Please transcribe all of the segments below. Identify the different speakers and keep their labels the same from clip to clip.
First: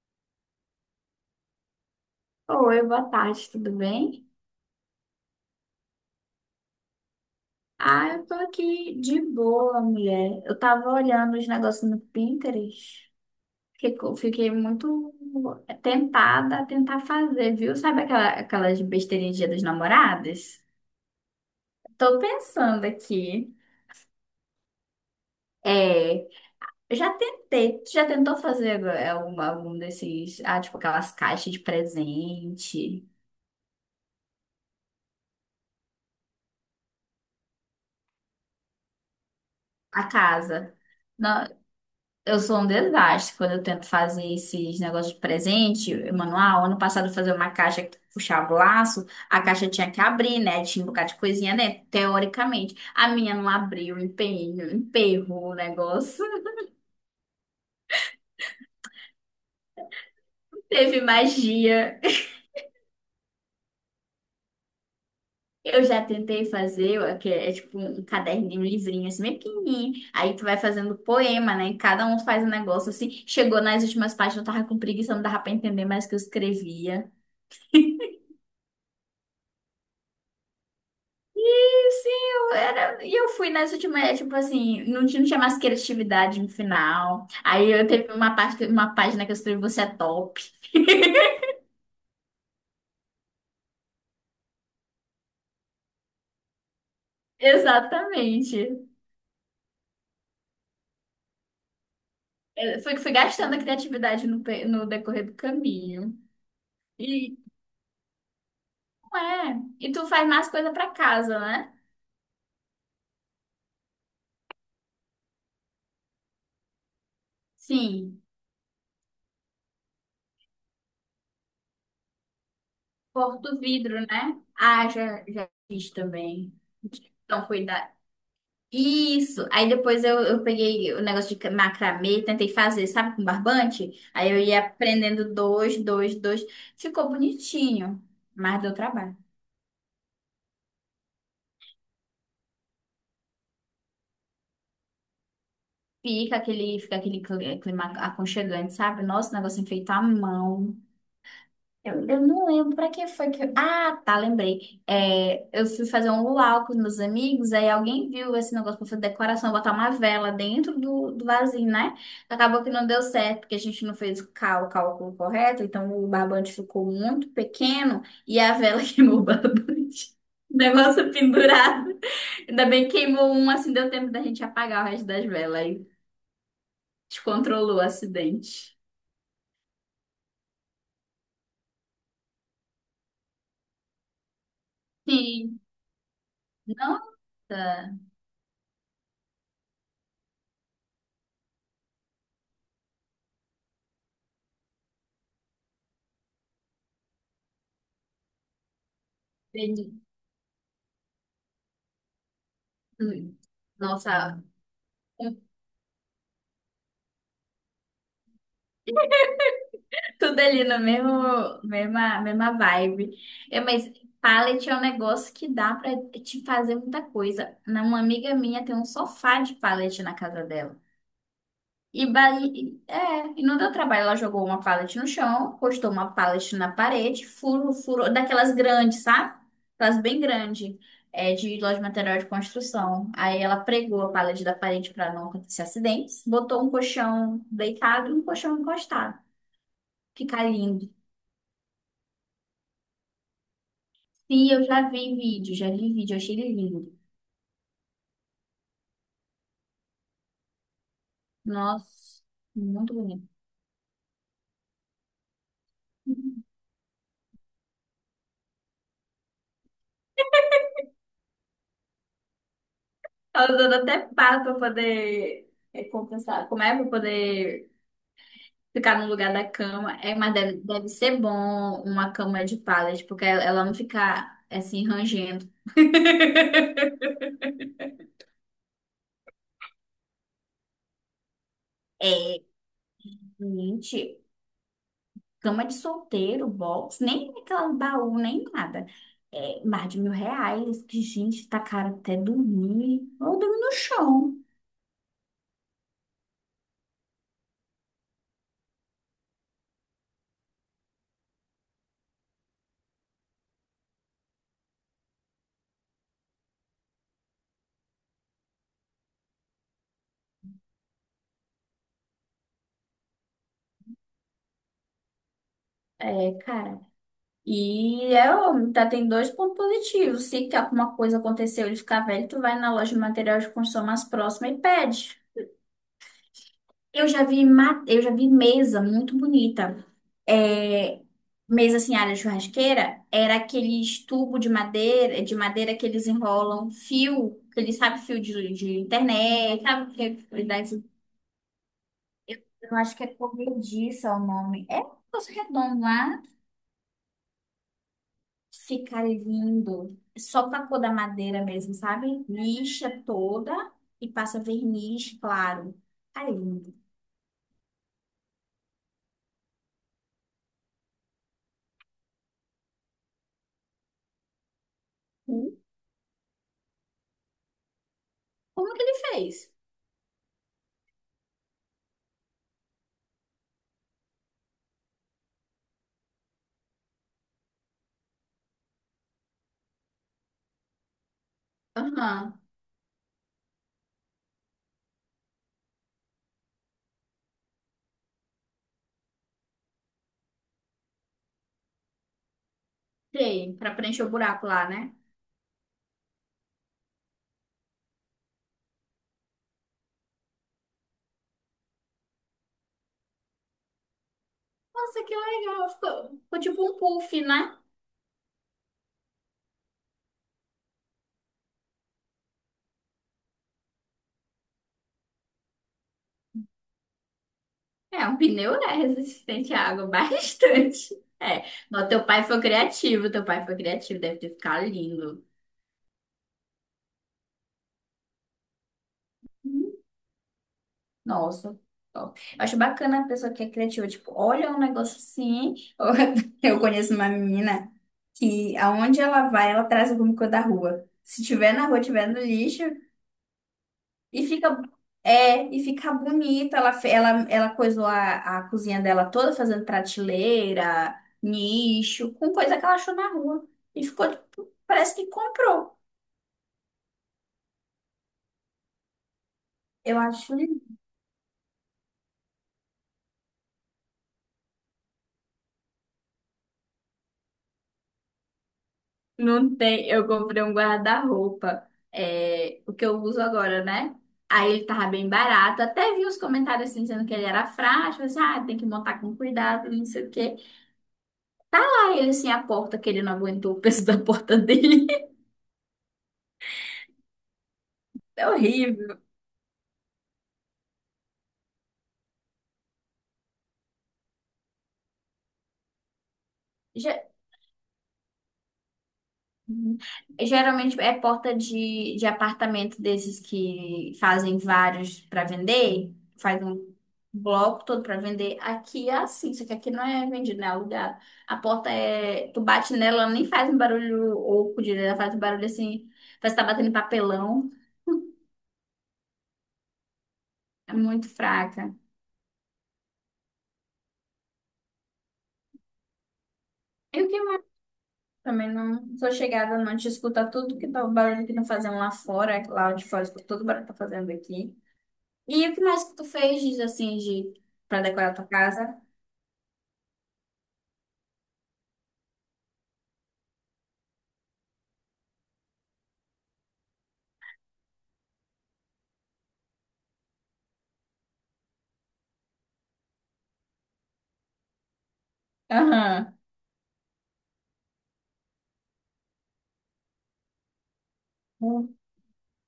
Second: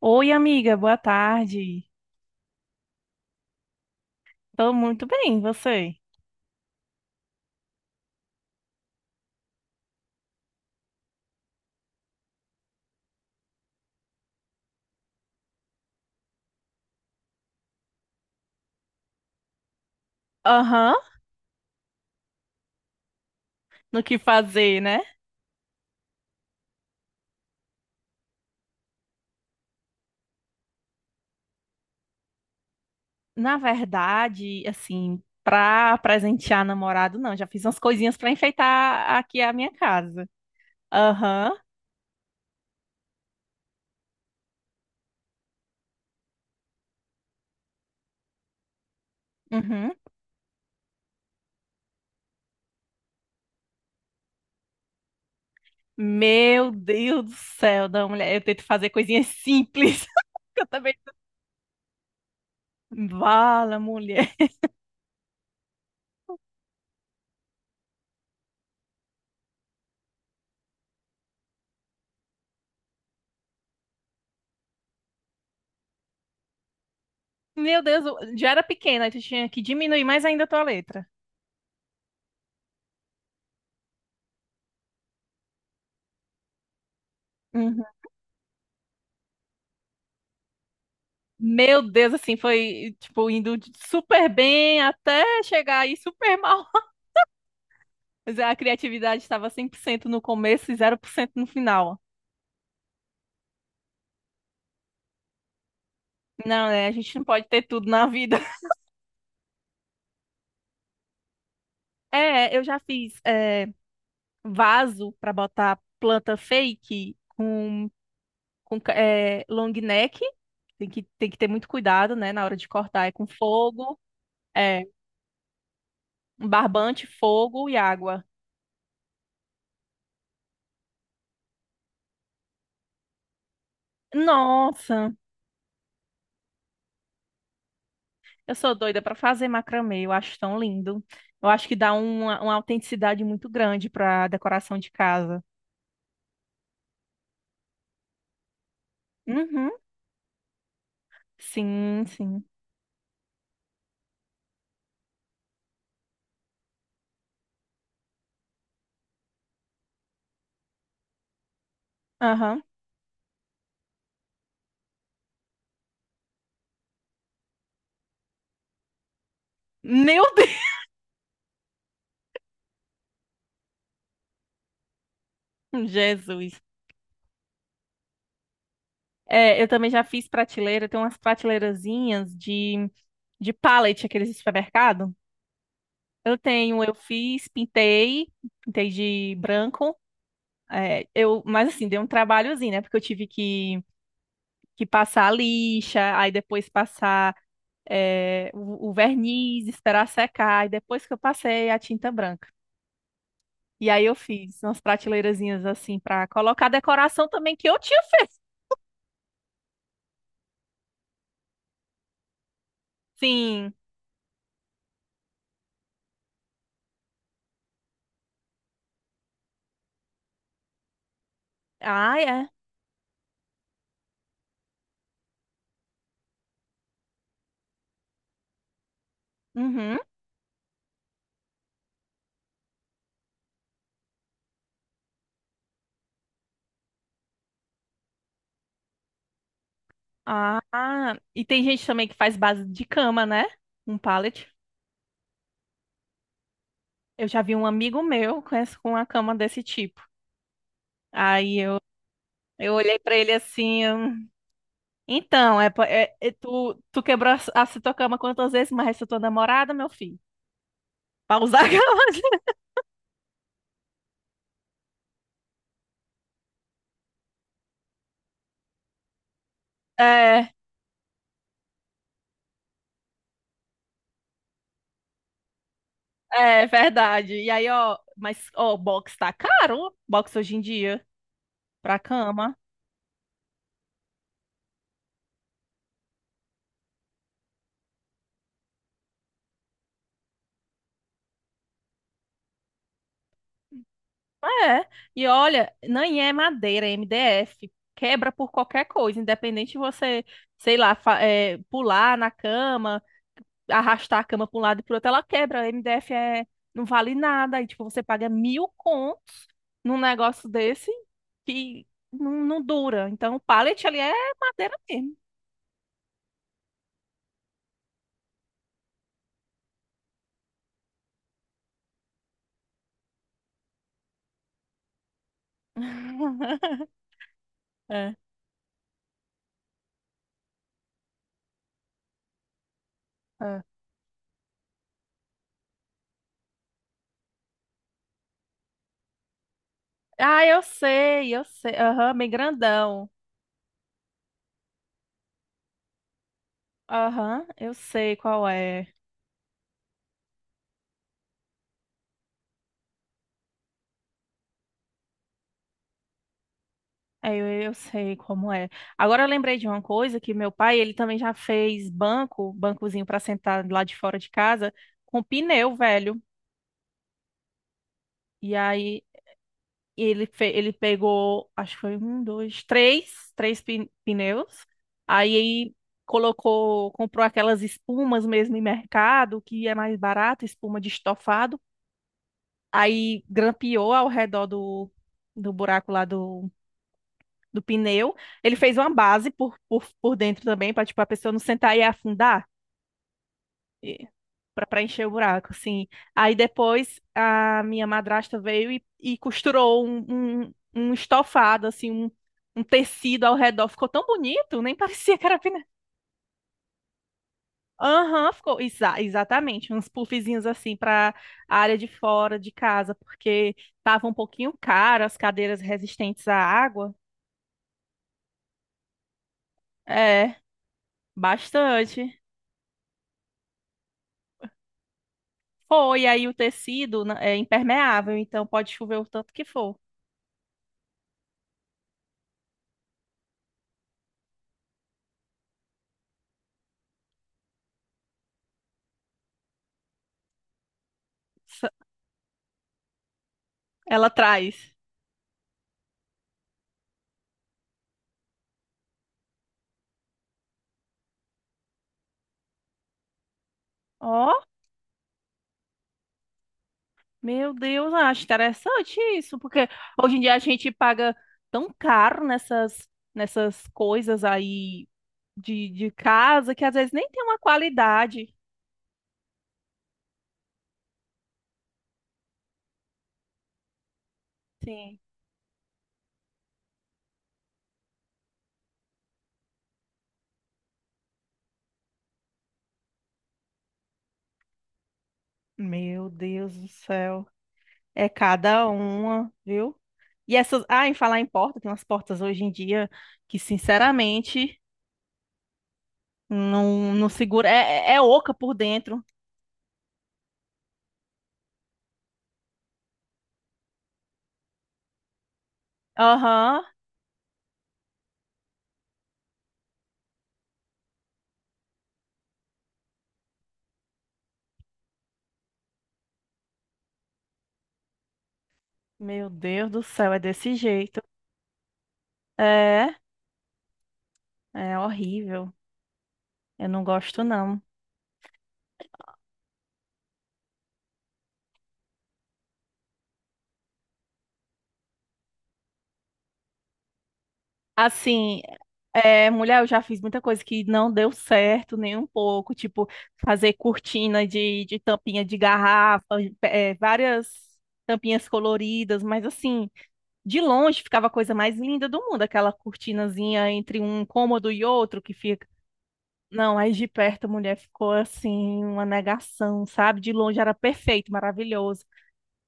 Speaker 1: Oi, amiga, boa tarde.
Speaker 2: Oi, boa tarde, tudo bem?
Speaker 1: Tô muito bem, e você?
Speaker 2: Ah, eu tô aqui de boa, mulher. Eu tava olhando os negócios no Pinterest, que eu fiquei muito tentada a tentar fazer, viu? Sabe aquelas besteirinhas de Dia dos namorados?
Speaker 1: Aham,
Speaker 2: Tô pensando aqui.
Speaker 1: no que fazer, né?
Speaker 2: É, eu já tentei. Tu já tentou fazer algum desses, ah, tipo aquelas caixas de presente,
Speaker 1: Na verdade, assim, pra presentear namorado, não, já fiz umas coisinhas pra enfeitar aqui a minha
Speaker 2: a
Speaker 1: casa.
Speaker 2: casa?
Speaker 1: Aham,
Speaker 2: Eu sou um desastre quando eu tento fazer esses negócios de presente, manual. Ano passado eu fazia uma caixa que tu puxava o laço, a caixa tinha
Speaker 1: uhum.
Speaker 2: que abrir, né? Tinha um bocado de coisinha dentro, teoricamente. A minha não abriu, empenho, emperrou o negócio.
Speaker 1: Meu Deus do céu, da mulher, eu tento fazer coisinhas simples. que Eu também.
Speaker 2: Teve magia.
Speaker 1: Vala, mulher.
Speaker 2: Eu já tentei fazer, ó, que é tipo um caderninho, um livrinho assim, bem pequenininho. Aí tu vai fazendo poema, né? Cada um faz um negócio assim. Chegou nas últimas páginas, eu tava com preguiça, não dava pra entender mais o que eu escrevia.
Speaker 1: Meu Deus, eu já era pequena, aí tu tinha que diminuir mais ainda a tua letra.
Speaker 2: Sim, eu era. E eu fui nessa última, tipo assim, não tinha mais criatividade no final. Aí eu teve uma parte, uma página que eu escrevi Você é top.
Speaker 1: Meu Deus, assim, foi, tipo, indo de super bem até chegar aí super mal. Mas a
Speaker 2: Exatamente.
Speaker 1: criatividade estava 100% no começo e zero por cento no final.
Speaker 2: Fui gastando a criatividade no decorrer do caminho.
Speaker 1: Não, né? A gente não
Speaker 2: E
Speaker 1: pode ter tudo na vida.
Speaker 2: não é. E tu faz mais coisa pra casa, né?
Speaker 1: É, eu já fiz vaso para botar planta fake com,
Speaker 2: Sim.
Speaker 1: é, long neck. Tem que ter muito cuidado, né? Na hora de cortar, é com
Speaker 2: Porta o
Speaker 1: fogo,
Speaker 2: vidro, né?
Speaker 1: é,
Speaker 2: Ah, já fiz
Speaker 1: um
Speaker 2: também.
Speaker 1: barbante,
Speaker 2: Então,
Speaker 1: fogo e
Speaker 2: cuida,
Speaker 1: água.
Speaker 2: isso. Aí depois eu peguei o negócio de macramê, tentei fazer, sabe, com barbante? Aí eu ia
Speaker 1: Nossa!
Speaker 2: aprendendo dois. Ficou bonitinho,
Speaker 1: Eu
Speaker 2: mas deu
Speaker 1: sou doida para
Speaker 2: trabalho.
Speaker 1: fazer macramê, eu acho tão lindo. Eu acho que dá uma autenticidade muito grande para decoração de casa.
Speaker 2: Fica clima aconchegante, sabe? Nossa, o negócio é
Speaker 1: Uhum,
Speaker 2: feito à mão.
Speaker 1: sim,
Speaker 2: Eu
Speaker 1: sim.
Speaker 2: não lembro pra que foi que. Ah, tá, lembrei. É, eu fui fazer um luau com os meus amigos, aí alguém viu esse negócio pra fazer decoração, botar uma vela dentro do vasinho, né?
Speaker 1: Aham.
Speaker 2: Acabou que não deu certo, porque a gente não fez o cálculo correto, então o barbante ficou muito pequeno e a vela queimou o barbante.
Speaker 1: Meu Deus,
Speaker 2: O negócio pendurado. Ainda bem que queimou um, assim deu tempo da gente apagar o resto das velas. Aí
Speaker 1: Jesus.
Speaker 2: descontrolou o acidente.
Speaker 1: É, eu também já fiz prateleira, tem umas prateleirazinhas de pallet, aqueles de supermercado.
Speaker 2: Sim.
Speaker 1: Eu fiz,
Speaker 2: Nossa.
Speaker 1: pintei de branco. É, eu, mas assim, deu um trabalhozinho, né? Porque que passar a lixa, aí depois passar o verniz,
Speaker 2: Beni-
Speaker 1: esperar secar, e depois que eu passei a tinta branca.
Speaker 2: hum.
Speaker 1: E aí eu
Speaker 2: Nossa,
Speaker 1: fiz umas prateleirazinhas assim para colocar a decoração também que eu tinha feito.
Speaker 2: tudo ali na mesma, mesma vibe. É,
Speaker 1: Sim.
Speaker 2: mas pallet é um negócio que dá pra te fazer muita coisa. Uma amiga minha tem um sofá de pallet na casa dela.
Speaker 1: Ah, é.
Speaker 2: E não deu trabalho. Ela jogou uma pallet no chão, postou uma pallet na parede, furo, daquelas grandes, sabe?
Speaker 1: Uhum.
Speaker 2: Aquelas bem grandes, é, de loja de material de construção. Aí ela pregou a pallet da parede para não acontecer acidentes, botou um colchão deitado e um colchão encostado. Fica
Speaker 1: Ah,
Speaker 2: lindo.
Speaker 1: e tem gente também que faz base de cama, né? Um pallet.
Speaker 2: Sim, eu já vi vídeo, eu achei ele lindo.
Speaker 1: Eu já vi um amigo meu com uma cama desse tipo. Aí eu,
Speaker 2: Nossa,
Speaker 1: eu
Speaker 2: muito
Speaker 1: olhei pra
Speaker 2: bonito.
Speaker 1: ele assim, então, é tu, tu quebrou a tua cama quantas vezes, mas essa é tua namorada, meu filho? Pra usar a cama.
Speaker 2: Ela usando até pá pra poder é, compensar. Como é pra poder ficar no lugar da cama? É, mas
Speaker 1: É.
Speaker 2: deve ser bom uma cama de pallet, porque ela não fica assim rangendo.
Speaker 1: É verdade. E aí, ó, mas, ó, box hoje em dia, pra cama.
Speaker 2: Gente, cama de solteiro, box, nem aquela baú, nem nada. É, mais de R$ 1.000, que gente, tá caro até dormir. Ou dormir no chão.
Speaker 1: É. E olha, nem é madeira, é MDF. Quebra por qualquer coisa, independente de você, sei lá, fa- é, pular na cama, arrastar a cama pra um lado e pro outro, ela quebra. MDF é, não vale nada. E, tipo, você paga mil contos num negócio desse que não dura. Então, o pallet ali é madeira mesmo.
Speaker 2: É, cara. E é óbvio, tá? Tem dois pontos positivos. Se que alguma coisa aconteceu, ele ficar velho, tu vai na loja de material de construção mais próxima e pede. Eu já vi, eu já
Speaker 1: É.
Speaker 2: vi mesa muito bonita. É, mesa assim, área de churrasqueira, era aqueles tubo de madeira que eles enrolam, fio, que eles sabem fio de internet, sabe?
Speaker 1: Ah,
Speaker 2: Que dá
Speaker 1: eu sei. Aham, bem
Speaker 2: eu acho que
Speaker 1: grandão.
Speaker 2: é corrediça o nome. É um negócio redondo lá.
Speaker 1: Aham, eu sei qual é.
Speaker 2: Fica lindo. Só com a cor da madeira mesmo, sabe? Lixa toda e passa verniz claro. Tá lindo.
Speaker 1: Eu sei como é. Agora eu lembrei de uma coisa que meu pai, ele também já fez bancozinho para sentar lá de fora de casa, com
Speaker 2: Hum.
Speaker 1: pneu, velho. E
Speaker 2: Como que ele
Speaker 1: aí
Speaker 2: fez?
Speaker 1: ele pegou, acho que foi pneus. Aí colocou, comprou aquelas espumas mesmo em mercado, que é mais barato, espuma de estofado
Speaker 2: Aham.
Speaker 1: aí grampeou ao redor do buraco lá do pneu. Ele fez uma base por dentro também, para tipo, a pessoa não sentar e afundar,
Speaker 2: Tem, pra preencher o buraco
Speaker 1: para
Speaker 2: lá, né?
Speaker 1: preencher o buraco, assim. Aí depois a minha madrasta veio e costurou um estofado, assim, um tecido ao redor. Ficou tão bonito, nem
Speaker 2: Nossa, que
Speaker 1: parecia que era pneu.
Speaker 2: legal. Ficou tipo um puff, né?
Speaker 1: Aham, ficou exatamente, uns puffzinhos assim para a área de fora de casa, porque tava um pouquinho caro as cadeiras resistentes à água.
Speaker 2: É, um pneu, né? Resistente à água,
Speaker 1: É,
Speaker 2: bastante. É. Não, teu
Speaker 1: bastante.
Speaker 2: pai foi criativo, teu pai foi criativo, deve ter ficado lindo.
Speaker 1: Foi, aí o tecido né, é impermeável, então pode chover o tanto que for.
Speaker 2: Nossa, top. Eu acho bacana a pessoa que é criativa, tipo, olha um negócio assim. Eu conheço uma menina que aonde ela vai, ela traz alguma coisa da rua. Se tiver na
Speaker 1: S-
Speaker 2: rua, tiver no lixo,
Speaker 1: Ela
Speaker 2: e fica
Speaker 1: traz.
Speaker 2: e fica bonita. Ela fe- ela ela coisou a cozinha dela toda fazendo prateleira, nicho, com coisa que ela achou na rua. E ficou
Speaker 1: Ó,
Speaker 2: tipo, parece que comprou.
Speaker 1: meu Deus, acho interessante isso, porque
Speaker 2: Eu
Speaker 1: hoje em dia
Speaker 2: acho
Speaker 1: a gente paga tão caro nessas coisas aí de casa que às vezes nem tem uma qualidade.
Speaker 2: não tem, eu comprei um guarda-roupa, é, o que eu uso agora, né? Aí ele tava
Speaker 1: Sim.
Speaker 2: bem barato, até vi os comentários assim, dizendo que ele era frágil, assim, ah, tem que montar com cuidado, não sei o quê. Aí ele assim, a porta que ele não aguentou o peso da porta dele.
Speaker 1: Meu Deus do céu. É
Speaker 2: É
Speaker 1: cada
Speaker 2: horrível.
Speaker 1: uma, viu? E essas. Ah, em falar em porta, tem umas portas hoje em dia que, sinceramente,
Speaker 2: Já-
Speaker 1: não segura. É, é oca por dentro.
Speaker 2: Uhum. Geralmente é porta de apartamento desses que fazem vários para vender, faz
Speaker 1: Aham.
Speaker 2: um bloco todo para vender. Aqui é assim, só que aqui não é vendido, né? É alugado. A porta é. Tu bate nela, ela nem faz um barulho oco direito, ela faz um barulho assim, parece que tá batendo em papelão.
Speaker 1: Meu Deus do céu, é desse
Speaker 2: É
Speaker 1: jeito.
Speaker 2: muito fraca.
Speaker 1: É, é horrível. Eu não
Speaker 2: E o que
Speaker 1: gosto,
Speaker 2: mais?
Speaker 1: não.
Speaker 2: Também não sou chegada, não te escuta tudo que tá, o barulho que estão fazendo lá fora, lá de fora, escuta todo o barulho que tá fazendo aqui. E o que mais que tu fez, diz assim, de para decorar a tua
Speaker 1: Assim,
Speaker 2: casa?
Speaker 1: é, mulher, eu já fiz muita coisa que não deu certo nem um pouco, tipo fazer cortina de tampinha de garrafa, é, várias tampinhas coloridas, mas assim, de longe ficava a coisa mais linda do mundo, aquela cortinazinha entre um cômodo e outro que fica.
Speaker 2: Aham.
Speaker 1: Não, aí de perto a mulher ficou assim, uma negação, sabe? De longe era perfeito,
Speaker 2: Hum.
Speaker 1: maravilhoso.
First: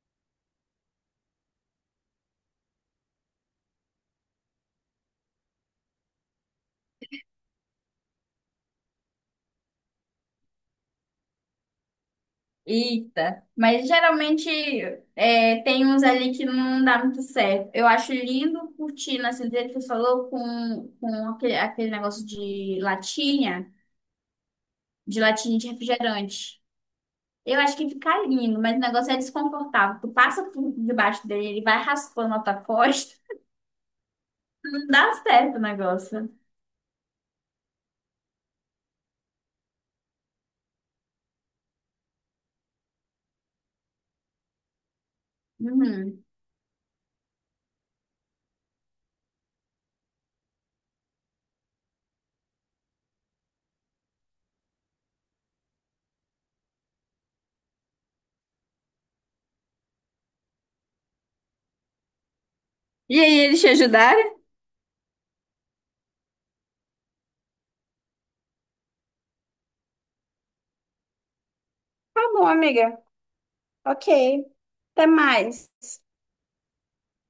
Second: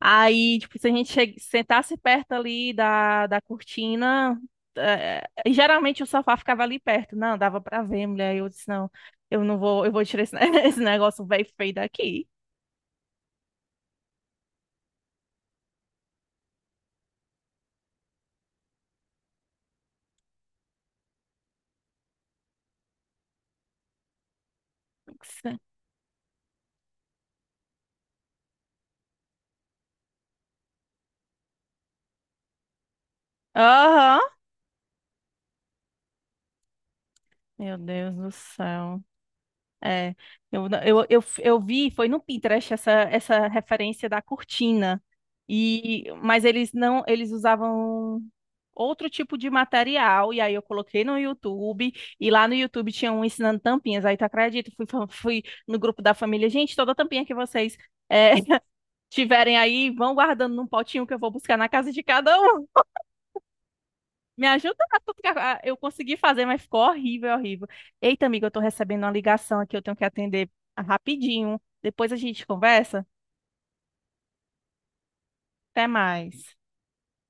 Speaker 1: Aí, tipo, se sentasse perto ali da cortina, e geralmente o sofá ficava ali perto. Não, dava pra ver, mulher. Eu disse, eu não vou, eu vou tirar esse negócio velho feio daqui.
Speaker 2: Eita. Mas geralmente é, tem uns ali que não dá muito certo. Eu acho lindo curtindo, assim, do jeito que tu falou, com, aquele negócio de latinha, de latinha de refrigerante. Eu acho que fica lindo, mas o negócio é desconfortável. Tu passa por debaixo dele, ele vai raspando a tua costa.
Speaker 1: Aham.
Speaker 2: Não dá certo o negócio.
Speaker 1: Meu Deus do céu. É, eu, não- eu vi, foi no Pinterest essa referência da cortina. E,
Speaker 2: Uhum.
Speaker 1: mas eles não, eles usavam outro tipo de material, e aí eu coloquei no YouTube, e lá no YouTube tinha um ensinando tampinhas, aí tu acredita, fui no grupo da família, gente, toda tampinha que vocês é, tiverem aí, vão guardando num potinho que eu vou buscar na casa de cada um,
Speaker 2: E aí, eles te ajudaram?
Speaker 1: me ajuda, a tu ficar- a- eu consegui fazer, mas ficou horrível, horrível. Eita, amiga, eu tô recebendo uma ligação aqui, eu tenho que atender rapidinho, depois a
Speaker 2: Tá
Speaker 1: gente
Speaker 2: bom, amiga.
Speaker 1: conversa,
Speaker 2: Ok. Até mais.
Speaker 1: até mais.